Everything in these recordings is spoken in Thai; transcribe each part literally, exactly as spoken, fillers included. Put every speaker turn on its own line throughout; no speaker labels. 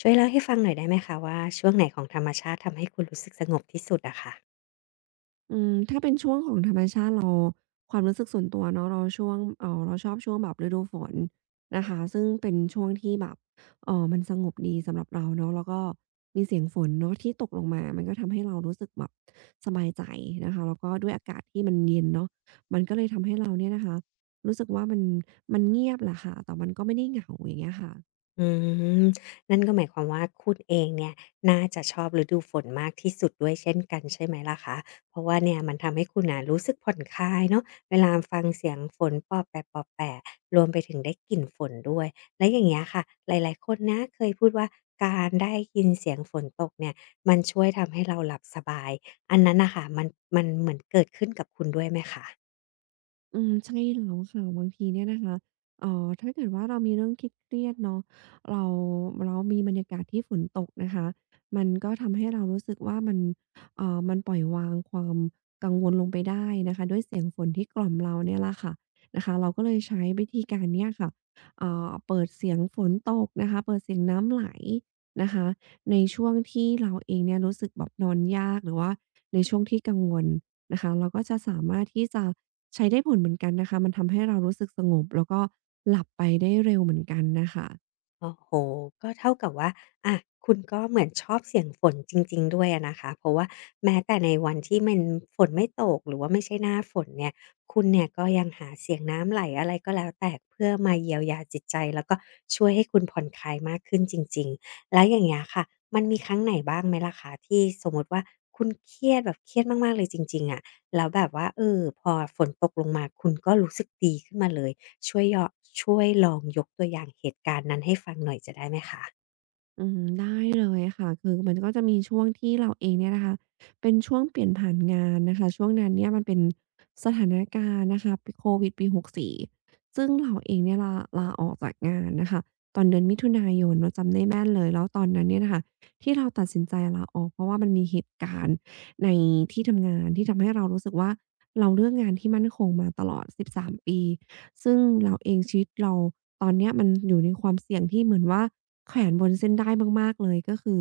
ช่วยเล่าให้ฟังหน่อยได้ไหมคะว่าช่วงไหนของธรรมชาติทำให้คุณรู้สึกสงบที่สุดอะค่ะ
อืมถ้าเป็นช่วงของธรรมชาติเราความรู้สึกส่วนตัวเนาะเราช่วงเอ่อเราชอบช่วงแบบฤดูฝนนะคะซึ่งเป็นช่วงที่แบบเอ่อมันสงบดีสำหรับเราเนาะแล้วก็มีเสียงฝนเนาะที่ตกลงมามันก็ทำให้เรารู้สึกแบบสบายใจนะคะแล้วก็ด้วยอากาศที่มันเย็นเนาะมันก็เลยทำให้เราเนี่ยนะคะรู้สึกว่ามันมันเงียบแหละค่ะแต่มันก็ไม่ได้เหงาอย่างเงี้ยค่ะ
อืมนั่นก็หมายความว่าคุณเองเนี่ยน่าจะชอบฤดูฝนมากที่สุดด้วยเช่นกันใช่ไหมล่ะคะเพราะว่าเนี่ยมันทำให้คุณน่ะรู้สึกผ่อนคลายเนาะเวลาฟังเสียงฝนปอบแปะๆๆรวมไปถึงได้กลิ่นฝนด้วยแล้วอย่างเงี้ยค่ะหลายๆคนนะเคยพูดว่าการได้ยินเสียงฝนตกเนี่ยมันช่วยทำให้เราหลับสบายอันนั้นน่ะค่ะมันมันเหมือนเกิดขึ้นกับคุณด้วยไหมคะ
อืมใช่แล้วค่ะบางทีเนี่ยนะคะเอ่อถ้าเกิดว่าเรามีเรื่องคิดเครียดๆเนาะเราเรามีบรรยากาศที่ฝนตกนะคะมันก็ทำให้เรารู้สึกว่ามันเอ่อมันปล่อยวางความกังวลลงไปได้นะคะด้วยเสียงฝนที่กล่อมเราเนี่ยละค่ะนะคะเราก็เลยใช้วิธีการเนี้ยค่ะเอ่อเปิดเสียงฝนตกนะคะเปิดเสียงน้ำไหลนะคะในช่วงที่เราเองเนี่ยรู้สึกแบบนอนยากหรือว่าในช่วงที่กังวล นะคะเราก็จะสามารถที่จะใช้ได้ผลเหมือนกันนะคะมันทำให้เรารู้สึกสงบแล้วก็หลับไปได้เร็วเหมือนกันนะคะ
โอ้โหก็เท่ากับว่าอะคุณก็เหมือนชอบเสียงฝนจริงๆด้วยอะนะคะเพราะว่าแม้แต่ในวันที่มันฝนไม่ตกหรือว่าไม่ใช่หน้าฝนเนี่ยคุณเนี่ยก็ยังหาเสียงน้ำไหลอะไรก็แล้วแต่เพื่อมาเยียวยาจิตใจแล้วก็ช่วยให้คุณผ่อนคลายมากขึ้นจริงๆแล้วอย่างเงี้ยค่ะมันมีครั้งไหนบ้างไหมล่ะคะที่สมมุติว่าคุณเครียดแบบเครียดมากๆเลยจริงๆอะแล้วแบบว่าเออพอฝนตกลงมาคุณก็รู้สึกดีขึ้นมาเลย ช่วยยอช่วยลองยกตัวอย่างเหตุการณ์นั้นให้ฟังหน่อยจะได้ไหมคะ
อืมได้เลยค่ะคือมันก็จะมีช่วงที่เราเองเนี่ยนะคะเป็นช่วงเปลี่ยนผ่านงานนะคะช่วงนั้นเนี่ยมันเป็นสถานการณ์นะคะปีโควิดปีหกสิบสี่ซึ่งเราเองเนี่ยลาลาออกจากงานนะคะตอนเดือนมิถุนายนเราจำได้แม่นเลยแล้วตอนนั้นเนี่ยนะคะที่เราตัดสินใจลาออกเพราะว่ามันมีเหตุการณ์ในที่ทำงานที่ทำให้เรารู้สึกว่าเราเลือกงานที่มั่นคงมาตลอดสิบสามปีซึ่งเราเองชีวิตเราตอนเนี้ยมันอยู่ในความเสี่ยงที่เหมือนว่า แขวนบนเส้นได้มากๆเลยก็คือ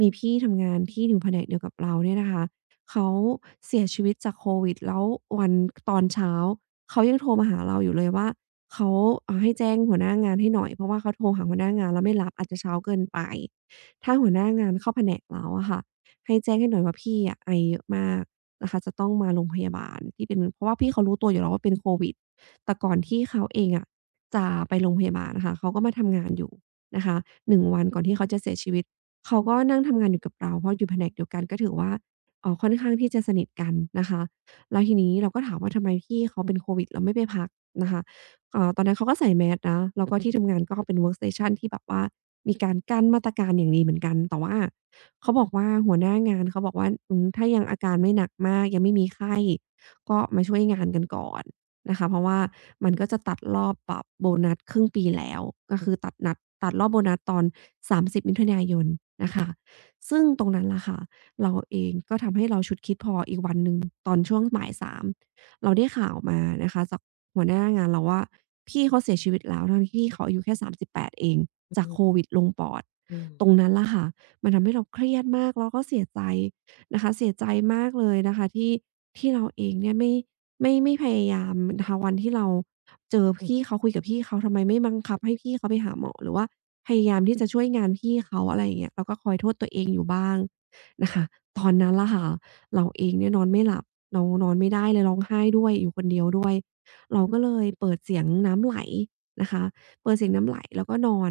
มีพี่ทำงานที่อยู่แผนกเดียวกับเราเนี่ยนะคะเขาเสียชีวิตจากโควิดแล้ววันตอนเช้าเขายังโทรมาหาเราอยู่เลยว่าเขาอ่าให้แจ้งหัวหน้างานให้หน่อยเพราะว่าเขาโทรหาหัวหน้างานแล้วไม่รับอาจจะเช้าเกินไปถ้าหัวหน้างานเข้าแผนกเราอะค่ะให้แจ้งให้หน่อยว่าพี่อะไอเยอะมากนะคะจะต้องมาโรงพยาบาลที่เป็นเพราะว่าพี่เขารู้ตัวอยู่แล้วว่าเป็นโควิดแต่ก่อนที่เขาเองอะจะไปโรงพยาบาลอะค่ะเขาก็มาทำงานอยู่ นะคะหนึ่งวันก่อนที่เขาจะเสียชีวิตเขาก็นั่งทำงานอยู่กับเราเพราะอยู่แผนกเดียวกันก็ถือว่าเอ่อค่อนข้างที่จะสนิทกันนะคะแล้วทีนี้เราก็ถามว่าทำไมพี่เขาเป็นโควิดแล้วไม่ไปพักนะคะเอ่อตอนนั้นเขาก็ใส่แมสก์นะแล้วก็ที่ทำงานก็เป็น work station ที่แบบว่ามีการกั้นมาตรการอย่างดีเหมือนกันแต่ว่าเขาบอกว่าหัวหน้างานเขาบอกว่าอืมถ้ายังอาการไม่หนักมากยังไม่มีไข้ก็มาช่วยงานกันก่อน นะคะเพราะว่ามันก็จะตัดรอบปรับโบนัสครึ่งปีแล้วก็คือตัดนัดตัดรอบโบนัสตอน สามสิบมสิบมิถุนายนนะคะซึ่งตรงนั้นล่ะค่ะเราเองก็ทำให้เราฉุกคิดพออีกวันหนึ่งตอนช่วงบ่ายสามเราได้ข่าวมานะคะจากหัวหน้างานเราว่าพี่เขาเสียชีวิตแล้วทั้งที่พี่เขาอายุแค่สามสิบแปดเอง
อื
จากโค
ม
วิดลงปอด
อืม
ตรงนั้นล่ะค่ะมันทำให้เราเครียดมากแล้วก็เสียใจ นะคะเสียใจมากเลยนะคะที่ที่เราเองเนี่ยไม่ไม่ไม่พยายามนะคะวันที่เราเจอพี่เขาคุยกับพี่เขาทำไมไม่บังคับให้พี่เขาไปหาหมอหรือว่าพยายามที่จะช่วยงานพี่เขาอะไรอย่างเงี้ยเราก็คอยโทษตัวเองอยู่บ้างนะคะตอนนั้นล่ะค่ะเราเองเนี่ยนอนไม่หลับเรานอนไม่ได้เลยร้องไห้ด้วยอยู่คนเดียวด้วยเราก็เลยเปิดเสียงน้ำไหลนะคะเปิดเสียงน้ำไหลแล้วก็นอน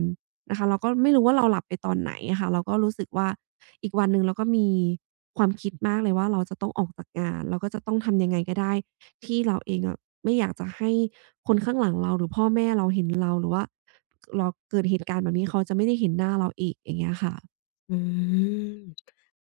นะคะเราก็ไม่รู้ว่าเราหลับไปตอนไหนอะค่ะเราก็รู้สึกว่า อีกวันหนึ่งเราก็มีความคิดมากเลยว่าเราจะต้องออกจากงานเราก็จะต้องทำยังไงก็ได้ที่เราเองอะไม่อยากจะให้คนข้างหลังเราหรือพ่อแม่เราเห็นเราหรือว่าเราเกิดเหตุการณ์แบบนี้เขาจะไม่ได้เห็นหน้าเราอีกอย่างเงี้ยค่ะ
อืม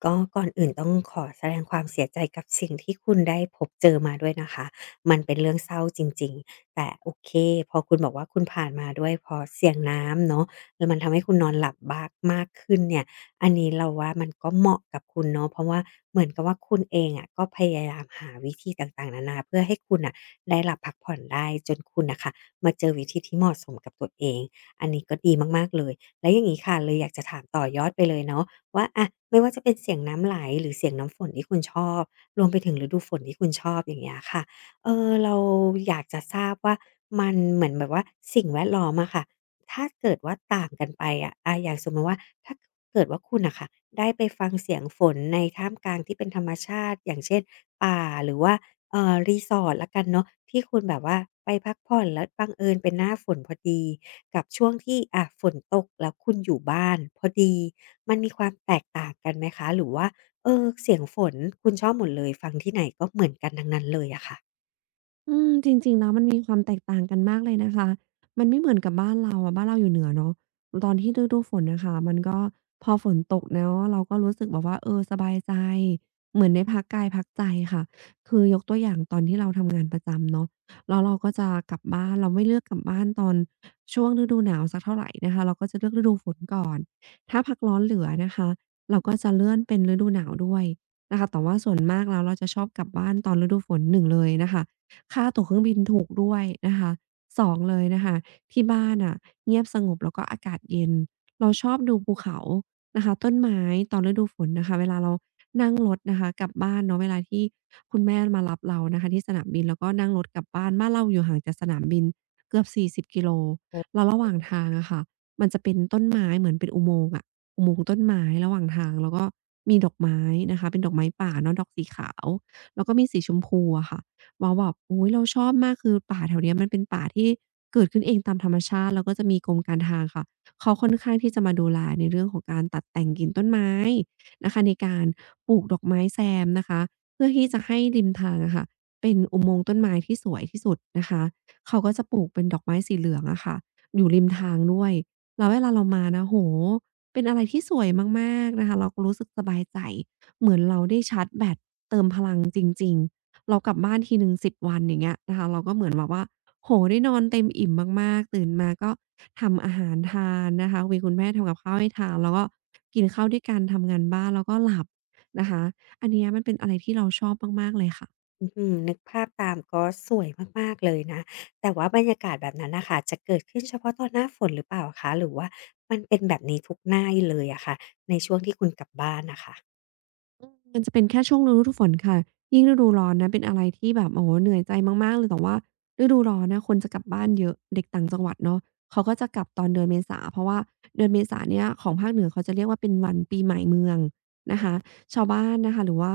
ก็ก่อนอื่นต้องขอแสดงความเสียใจกับสิ่งที่คุณได้พบเจอมาด้วยนะคะมันเป็นเรื่องเศร้าจริงๆแต่โอเคพอคุณบอกว่าคุณผ่านมาด้วยเพราะเสียงน้ำเนาะแล้วมันทำให้คุณนอนหลับบ้ากมากขึ้นเนี่ยอันนี้เราว่ามันก็เหมาะกับคุณเนาะเพราะว่าเหมือนกับว่าคุณเองอะก็พยายามหาวิธีต่างๆนานาเพื่อให้คุณน่ะได้หลับพักผ่อนได้จนคุณน่ะค่ะมาเจอวิธีที่เหมาะสมกับตัวเองอันนี้ก็ดีมากๆเลย แล้วอย่างนี้ค่ะเลยอยากจะถามต่อยอดไปเลยเนาะว่าอะไม่ว่าจะเป็นเสียงน้ำไหลหรือเสียงน้ำฝนที่คุณชอบรวมไปถึงฤดูฝนที่คุณชอบอย่างเงี้ยค่ะเออเราอยากจะทราบว่ามันเหมือนแบบว่าสิ่งแวดล้อมอะค่ะถ้าเกิดว่าต่างกันไปอะอะอย่างสมมติว่าถ้าเกิดว่าคุณนะค่ะได้ไปฟังเสียงฝนในท่ามกลางที่เป็นธรรมชาติอย่างเช่นป่าหรือว่า เอ่อรีสอร์ทแล้วกันเนาะที่คุณแบบว่าไปพักผ่อนแล้วบังเอิญเป็นหน้าฝนพอดีกับช่วงที่อะฝนตกแล้วคุณอยู่บ้านพอดีมันมีความแตกต่างกันไหมคะหรือว่าเออเสียงฝนคุณชอบหมดเลยฟังที่ไหนก็เหมือนกันทั้งนั้นเลยอะค่ะ
อืมจริงๆแล้วมันมีความแตกต่างกันมากเลยนะคะ มันไม่เหมือนกับบ้านเราอะบ้านเราอยู่เหนือเนาะตอนที่ฤดูฝนน่ะค่ะมันก็พอฝนตกเนาะเราก็รู้สึกแบบว่าเออสบายใจ เหมือนได้พักกายพักใจค่ะคือยกตัวอย่างตอนที่เราทำงานประจำเนาะแล้วเราก็จะกลับบ้านเราไม่เลือกกลับบ้านตอนช่วงฤดูหนาวสักเท่าไรนะคะเราก็จะเลือกฤดูฝนก่อนถ้าพักร้อนเหลือนะคะเราก็จะเลื่อนเป็นฤดูหนาวด้วยนะคะแต่ว่าส่วนมากแล้วเราจะชอบกลับบ้านตอนฤดูฝนหนึ่งเลยนะคะ ค่าตั๋วเครื่องบินถูกด้วยนะคะสองเลยนะคะที่บ้านน่ะเงียบสงบแล้วก็อากาศเย็นเราชอบดูภูเขานะคะต้นไม้ตอนฤดูฝนนะคะเวลาเรานั่งรถนะคะกลับบ้านเนาะเวลาที่คุณแม่มารับเรานะคะที่สนามบินแล้วก็นั่งรถกลับบ้านบ้านเราอยู่ห่างจากสนามบินเกือบสี่สิบกิโล
โอ้
แล้วระหว่างทางอะค่ะมันจะเป็นต้นไม้เหมือนเป็นอุโมงค์อะอุโมงค์ต้นไม้ระหว่างทางแล้วก็มีดอกไม้นะคะเป็นดอกไม้ป่าเนาะดอกสีขาวแล้วก็มีสีชมพูอะค่ะ เราแบบโอ้ยเราชอบมากคือป่าแถวเนี้ยมันเป็นป่าที่เกิดขึ้นเองตามธรรมชาติแล้วก็จะมีกรมการทางค่ะเขาค่อนข้างที่จะมาดูแลในเรื่องของการตัดแต่งกิ่งต้นไม้นะคะในการปลูกดอกไม้แซมนะคะเพื่อที่จะให้ริมทางอะค่ะเป็นอุโมงค์ต้นไม้ที่สวยที่สุดนะคะเขาก็จะปลูกเป็นดอกไม้สีเหลืองอะค่ะอยู่ริมทางด้วยแล้วเวลาเรามานะโอ้โฮเป็นอะไรที่สวยมากๆนะคะเราก็รู้สึกสบายใจเหมือนเราได้ชาร์จแบตเติมพลังจริงๆ เรากลับบ้านทีหนึ่งสิบวันอย่างเงี้ยนะคะเราก็เหมือนแบบว่าโอ้โฮได้นอนเต็มอิ่มมากๆตื่นมาก็ทำอาหารทานนะคะมีคุณแม่ทำกับข้าวให้ทานแล้วก็กินข้าวด้วยกันทำงานบ้านแล้วก็หลับนะคะอันเนี้ยมันเป็นอะไรที่เราชอบมากๆเลยค่ะ
อื้อฮือนึกภาพตามก็สวยมากๆเลยนะแต่ว่าบรรยากาศแบบนั้นน่ะค่ะจะเกิดขึ้นเฉพาะตอนหน้าฝนหรือเปล่าคะหรือว่ามันเป็นแบบนี้ทุกหน้าเลยอะค่ะในช่วงที่คุณกลับบ้านน่ะค่ะ
มันจะเป็นแค่ช่วงฤดูฝนค่ะยิ่งฤดูร้อนนะเป็นอะไรที่แบบโอ้โฮเหนื่อยใจมากๆเลยแต่ว่าฤดูร้อนนะคนจะกลับบ้านเยอะเด็กต่างจังหวัดเนาะเขาก็จะกลับตอนเดือนเมษา เพราะว่าเดือนเมษาเนี่ยของภาคเหนือเขาจะเรียกว่าเป็นวันปีใหม่เมืองนะคะชาวบ้านนะคะหรือว่า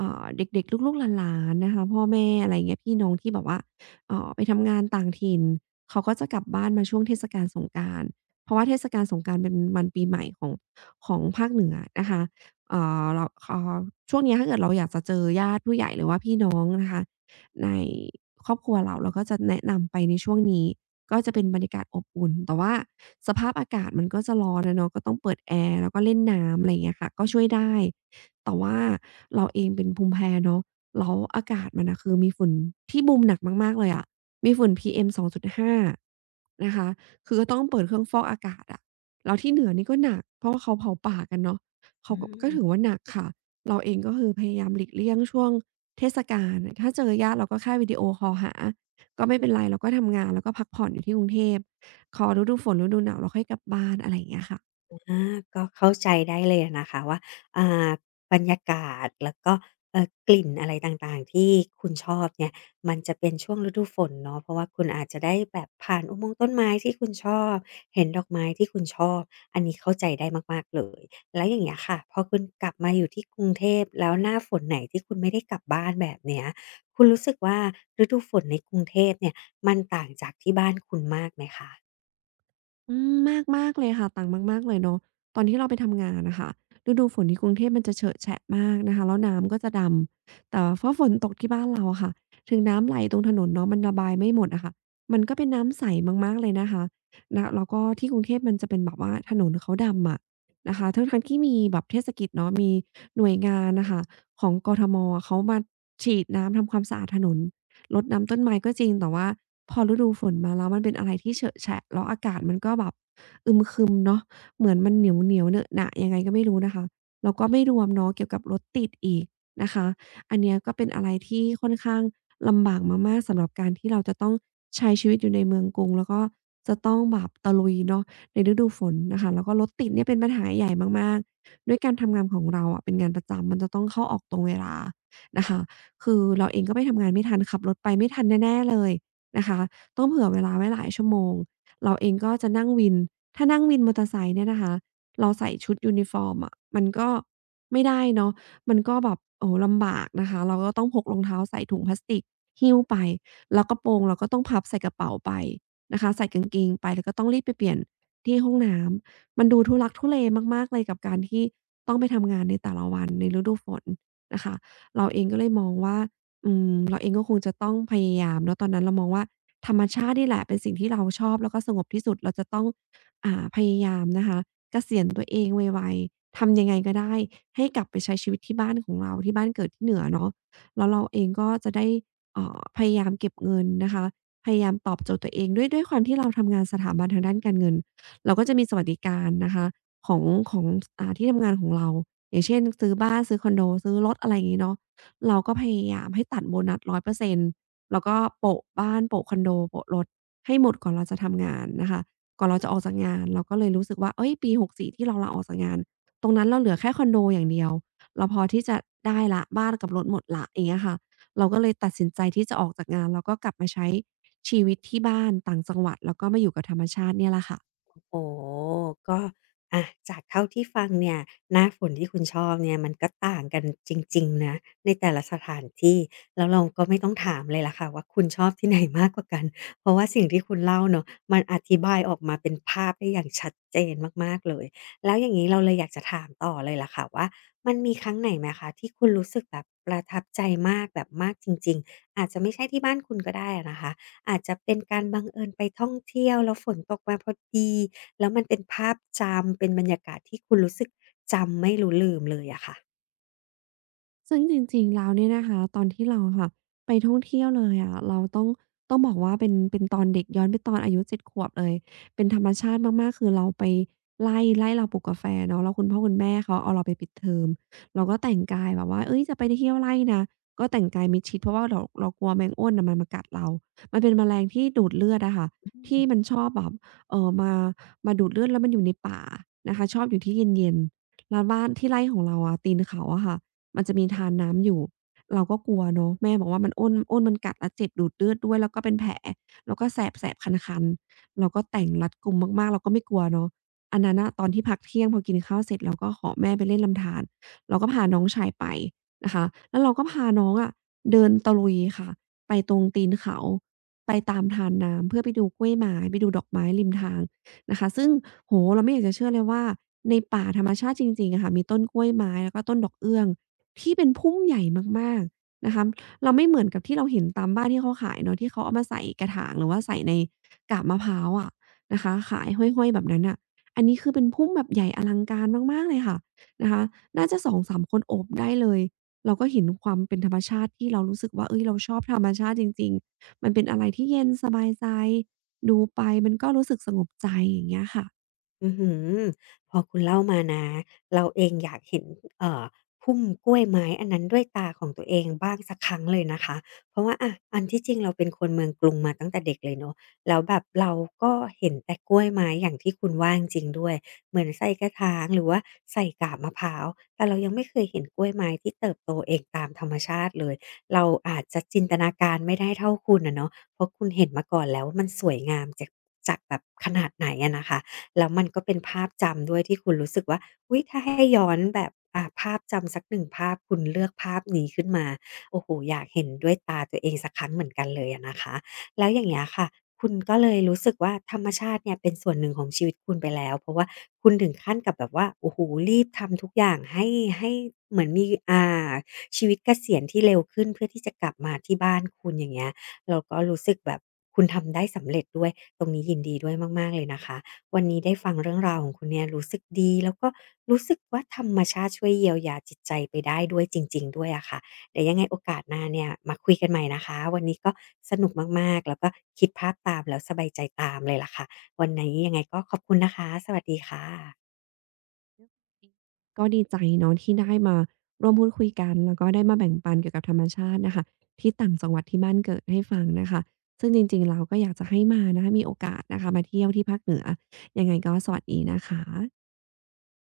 อ่าเด็กๆลูกๆหลานๆนะคะพ่อแม่อะไรอย่างเงี้ยพี่น้องที่แบบว่าเอ่อไปทำงานต่างถิ่นเขาก็จะกลับบ้านมาช่วงเทศกาลสงกรานต์เพราะว่าเทศกาลสงกรานต์เป็นวันปีใหม่ของของภาคเหนือนะคะ เอ่อเราคเอ่อช่วงเนี้ยถ้าเกิดเราอยากจะเจอญาติผู้ใหญ่หรือว่าพี่น้องนะคะในครอบครัวเราเราก็จะแนะนำไปในช่วงนี้ก็จะเป็นบรรยากาศอบอุ่นแต่ว่าสภาพอากาศมันก็จะร้อนอะเนาะก็ต้องเปิดแอร์แล้วก็เล่นน้ำอะไรอย่างเงี้ยค่ะก็ช่วยได้แต่ว่าเราเองเป็นภูมิแพ้เนาะแล้วอากาศมันน่ะคือมีฝุ่นที่บูมหนักมากๆเลยอะมีฝุ่น พี เอ็ม สองจุดห้านะคะคือก็ต้องเปิดเครื่องฟอกอากาศอะแล้วที่เหนือนี่ก็หนักเพราะว่าเขาเผาป่ากันเนาะ
อื
เขาก็ก็
ม
ถือว่าหนักค่ะ เราเองก็คือพยายามหลีกเลี่ยงช่วงเทศกาลน่ะถ้าเจอญาติเราก็แค่วิดีโอคอลหา ก็ไม่เป็นไรเราก็ทำงานแล้วก็พักผ่อนอยู่ที่กรุงเทพพอฤดูฝนฤดูหนาวเราค่อยกลับบ้านอะไรอย่างเงี้ยค่ะ
อาก็เข้าใจได้เลยอะนะคะว่าอ่าบรรยากาศแล้วก็เอ่อกลิ่นอะไรต่างๆที่คุณชอบเนี่ยมันจะเป็นช่วงฤดูฝนเนาะเพราะว่าคุณอาจจะได้แบบผ่านอุโมงค์ต้นไม้ที่คุณชอบเห็นดอกไม้ที่คุณชอบอันนี้เข้าใจได้มากๆเลยแล้วอย่างเงี้ยค่ะพอคุณกลับมาอยู่ที่กรุงเทพแล้วหน้าฝนไหนที่คุณไม่ได้กลับบ้านแบบเนี้ยคุณรู้สึกว่าฤดูฝนในกรุงเทพเนี่ยมันต่างจากที่บ้านคุณมากไหมคะ
อืมมากๆเลยค่ะต่างมากๆเลยเนาะตอนที่เราไปทำงานน่ะค่ะฤดูฝนที่กรุงเทพมันจะเฉอะแฉะมากนะคะแล้วน้ำก็จะดำแต่ว่าฝนตกที่บ้านเราอะค่ะถึงน้ำไหลตรงถนนเนาะมันระบายไม่หมดอะค่ะมันก็เป็นน้ำใสมากๆเลยนะคะนะแล้วก็ที่กรุงเทพมันจะเป็นแบบว่าถนนเขาดำอะนะคะทั้งๆที่มีแบบเทศกิจเนาะมีหน่วยงานน่ะค่ะของกอ ทอ มอเขามาฉีดน้ำทำความสะอาดถนน รดน้ำต้นไม้ก็จริงแต่ว่าพอฤดูฝนมาแล้วมันเป็นอะไรที่เฉอะแฉะแล้วอากาศมันก็แบบอึมครึมเนาะเหมือนมันเหนียวๆเหนอะหนะยังไงก็ไม่รู้นะคะแล้วก็ไม่รวมเนาะเกี่ยวกับรถติดอีกนะคะอันเนี้ยก็เป็นอะไรที่ค่อนข้างลำบากมากๆสำหรับการที่เราจะต้องใช้ชีวิตอยู่ในเมืองกรุงแล้วก็จะต้องแบบตะลุยเนาะในฤดูฝนนะคะแล้วก็รถติดเนี่ยเป็นปัญหาใหญ่มากๆด้วยการทำงานของเราอะเป็นงานประจำมันจะต้องเข้าออกตรงเวลานะคะ คือเราเองก็ไปทำงานไม่ทันขับรถไปไม่ทันแน่ๆเลยนะคะต้องเผื่อเวลาไว้หลายชั่วโมงเราเองก็จะนั่งวินถ้านั่งวินมอเตอร์ไซค์เนี่ยนะคะเราใส่ชุดยูนิฟอร์มอะมันก็ไม่ได้เนาะมันก็แบบโอ้โฮลำบากนะคะเราก็ต้องพกรองเท้าใส่ถุงพลาสติกหิ้วไปแล้วกระโปรงเราก็ต้องพับใส่กระเป๋าไปนะคะใส่กางเกงไปแล้วก็ต้องรีบไปเปลี่ยนที่ห้องน้ำมันดูทุลักทุเลมากๆเลยกับการที่ต้องไปทำงานในแต่ละวันในฤดูฝนนะคะ เราเองก็เลยมองว่าอืมเราเองก็คงจะต้องพยายามเนาะตอนนั้นเรามองว่าธรรมชาตินี่แหละเป็นสิ่งที่เราชอบแล้วก็สงบที่สุดเราจะต้องอ่าพยายามนะคะเกษียณตัวเองไวๆทำยังไงก็ได้ให้กลับไปใช้ชีวิตที่บ้านของเราที่บ้านเกิดที่เหนือเนาะแล้วเราเองก็จะได้เอ่อพยายามเก็บเงินนะคะพยายามตอบโจทย์ตัวเองด้วยด้วยความที่เราทำงานสถาบันทางด้านการเงินเราก็จะมีสวัสดิการนะคะของของอ่าที่ทำงานของเราอย่างเช่นซื้อบ้านซื้อคอนโดซื้อรถอะไรอย่างงี้เนาะ เราก็พยายามให้ตัดโบนัสหนึ่งร้อยเปอร์เซ็นต์แล้วก็โปะบ้านโปะคอนโดโปะรถให้หมดก่อนเราจะทำงานนะคะก่อนเราจะออกจากงานเราก็เลยรู้สึกว่าเฮ้ยปีหกสี่ที่เราลาออกจากงานตรงนั้นเราเหลือแค่คอนโดอย่างเดียวเราพอที่จะได้แล้วบ้านกับรถหมดแล้วอย่างเงี้ยค่ะเราก็เลยตัดสินใจที่จะออกจากงานแล้วก็กลับมาใช้ชีวิตที่บ้านต่างจังหวัดแล้วก็มาอยู่กับธรรมชาติเนี่ยแหละค่ะ
โอ้โฮก็อะจากเท่าที่ฟังเนี่ยหน้าฝนที่คุณชอบเนี่ยมันก็ต่างกันจริงๆนะในแต่ละสถานที่แล้วเราก็ไม่ต้องถามเลยล่ะค่ะว่าคุณชอบที่ไหนมากกว่ากันเพราะว่าสิ่งที่คุณเล่าเนาะมันอธิบายออกมาเป็นภาพได้อย่างชัดเจนมากๆเลยแล้วอย่างงี้เราเลยอยากจะถามต่อเลยล่ะค่ะว่ามันมีครั้งไหนไหมคะที่คุณรู้สึกแบบประทับใจมากแบบมากจริงๆอาจจะไม่ใช่ที่บ้านคุณก็ได้อะนะคะอาจจะเป็นการบังเอิญไปท่องเที่ยวแล้วฝนตกมาพอดี แล้วมันเป็นภาพจำเป็นบรรยากาศที่คุณรู้สึกจำไม่รู้ลืมเลยอะค่ะ
ซึ่งจริงๆแล้วเนี่ยนะคะตอนที่เราอะค่ะไปท่องเที่ยวเลยอะเราต้องต้องบอกว่าเป็นเป็นตอนเด็กย้อนไปตอนอายุเจ็ดขวบเลยเป็นธรรมชาติมากๆคือเราไปไล่ไล่เราปลูกกาแฟเนาะแล้วคุณพ่อคุณแม่เขาเอาเราไปปิดเทอมเราก็แต่งกายแบบว่าเฮ้ยจะไปเที่ยวไล่นะก็แต่งกายมิดชิดเพราะว่าเราเรากลัวแมงอ้นน่ะมันมากัดเรามันเป็นแมลงที่ดูดเลือดอะค่ะที่มันชอบแบบเอ่อมามาดูดเลือดแล้วมันอยู่ในป่านะคะชอบอยู่ที่เย็นๆแล้วบ้านที่ไร่ของเราอะตีนเขาอะค่ะ มันจะมีทานน้ำอยู่ เราก็กลัวเนาะแม่บอกว่ามันอ้นอ้นมันกัดแล้วเจ็บดูดเลือดด้วยแล้วก็เป็นแผลแล้วก็แสบๆคันๆเราก็แต่งรัดกุมมากๆเราก็ไม่กลัวเนาะอันนั้นน่ะตอนที่พักเที่ยงพอกินข้าวเสร็จเราก็ขอแม่ไปเล่นลำธารเราก็พาน้องชายไปนะคะแล้วเราก็พาน้องอะเดินตะลุยค่ะไปตรงตีนเขาไปตามทานน้ำเพื่อไปดูกล้วยไม้ไปดูดอกไม้ริมทางนะคะซึ่งโอ้โฮเราไม่อยากจะเชื่อเลยว่าในป่าธรรมชาติจริงๆอะค่ะมีต้นกล้วยไม้แล้วก็ต้นดอกเอื้อง ที่เป็นพุ่มใหญ่มากๆนะคะเราไม่เหมือนกับที่เราเห็นตามบ้านที่เขาขายเนาะที่เขาเอามาใส่กระถางหรือว่าใส่ในกาบมะพร้าวอะนะคะขายห้อยๆแบบนั้นน่ะอันนี้คือเป็นพุ่มแบบใหญ่อลังการมากๆเลยค่ะนะคะน่าจะสองสามคนโอบได้เลยเราก็เห็นความเป็นธรรมชาติที่เรารู้สึกว่าเฮ้ยเราชอบธรรมชาติจริงๆมันเป็นอะไรที่เย็นสบายใจดูไปมันก็รู้สึกสงบใจอย่างเงี้ยค่ะ
อื้อฮือพอคุณเล่ามานะเราเองอยากเห็นเอ่อพุ่มกล้วยไม้อันนั้นด้วยตาของตัวเองบ้างสักครั้งเลยนะคะเพราะว่าอะอันที่จริงเราเป็นคนเมืองกรุงมาตั้งแต่เด็กเลยเนาะแล้วแบบเราก็เห็นแต่กล้วยไม้อย่างที่คุณว่าจริงๆด้วยเหมือนใส่กระถางหรือว่าใส่กาบมะพร้าวแต่เรายังไม่เคยเห็นกล้วยไม้ที่เติบโตเองตามธรรมชาติเลยเราอาจจะจินตนาการไม่ได้เท่าคุณอะเนาะเพราะคุณเห็นมาก่อนแล้วว่ามันสวยงามจากจากแบบขนาดไหนอะนะคะ แล้วมันก็เป็นภาพจำด้วยที่คุณรู้สึกว่าอุ๊ยถ้าให้ย้อนแบบอ่าภาพจำสักหนึ่งภาพคุณเลือกภาพนี้ขึ้นมาโอ้โฮอยากเห็นด้วยตาตัวเองสักครั้งเหมือนกันเลยอะนะคะแล้วอย่างเงี้ยค่ะคุณก็เลยรู้สึกว่าธรรมชาติเนี่ยเป็นส่วนหนึ่งของชีวิตคุณไปแล้วเพราะว่าคุณถึงขั้นกับแบบว่าโอ้โฮรีบทำทุกอย่างให้ให้เหมือนมีอ่าชีวิตเกษียณที่เร็วขึ้นเพื่อที่จะกลับมาที่บ้านคุณอย่างเงี้ยเราก็รู้สึกแบบคุณทำได้สำเร็จด้วยตรงนี้ยินดีด้วยมากๆเลยนะคะ วันนี้ได้ฟังเรื่องราวของคุณเนี่ยรู้สึกดีแล้วก็รู้สึกว่าธรรมชาติช่วยเยียวยาจิตใจไปได้ด้วยจริงๆด้วยอะค่ะเดี๋ยวยังไงโอกาสหน้าเนี่ยมาคุยกันใหม่นะคะวันนี้ก็สนุกมากๆแล้วก็คิดภาพตามแล้วสบายใจตามเลยล่ะค่ะวันนี้ยังไงก็ขอบคุณนะคะสวัสดีค่ะ
ก็ดีใจเนาะที่ได้มาร่วมพูดคุยกันแล้วก็ได้มาแบ่งปันเกี่ยวกับธรรมชาติน่ะค่ะที่ต่างจังหวัดที่บ้านเกิดให้ฟังนะคะซึ่งจริงๆแล้วก็อยากจะให้มานะคะมีโอกาสนะคะมาเที่ยวที่ภาคเหนือยังไงก็สวัสดีนะคะ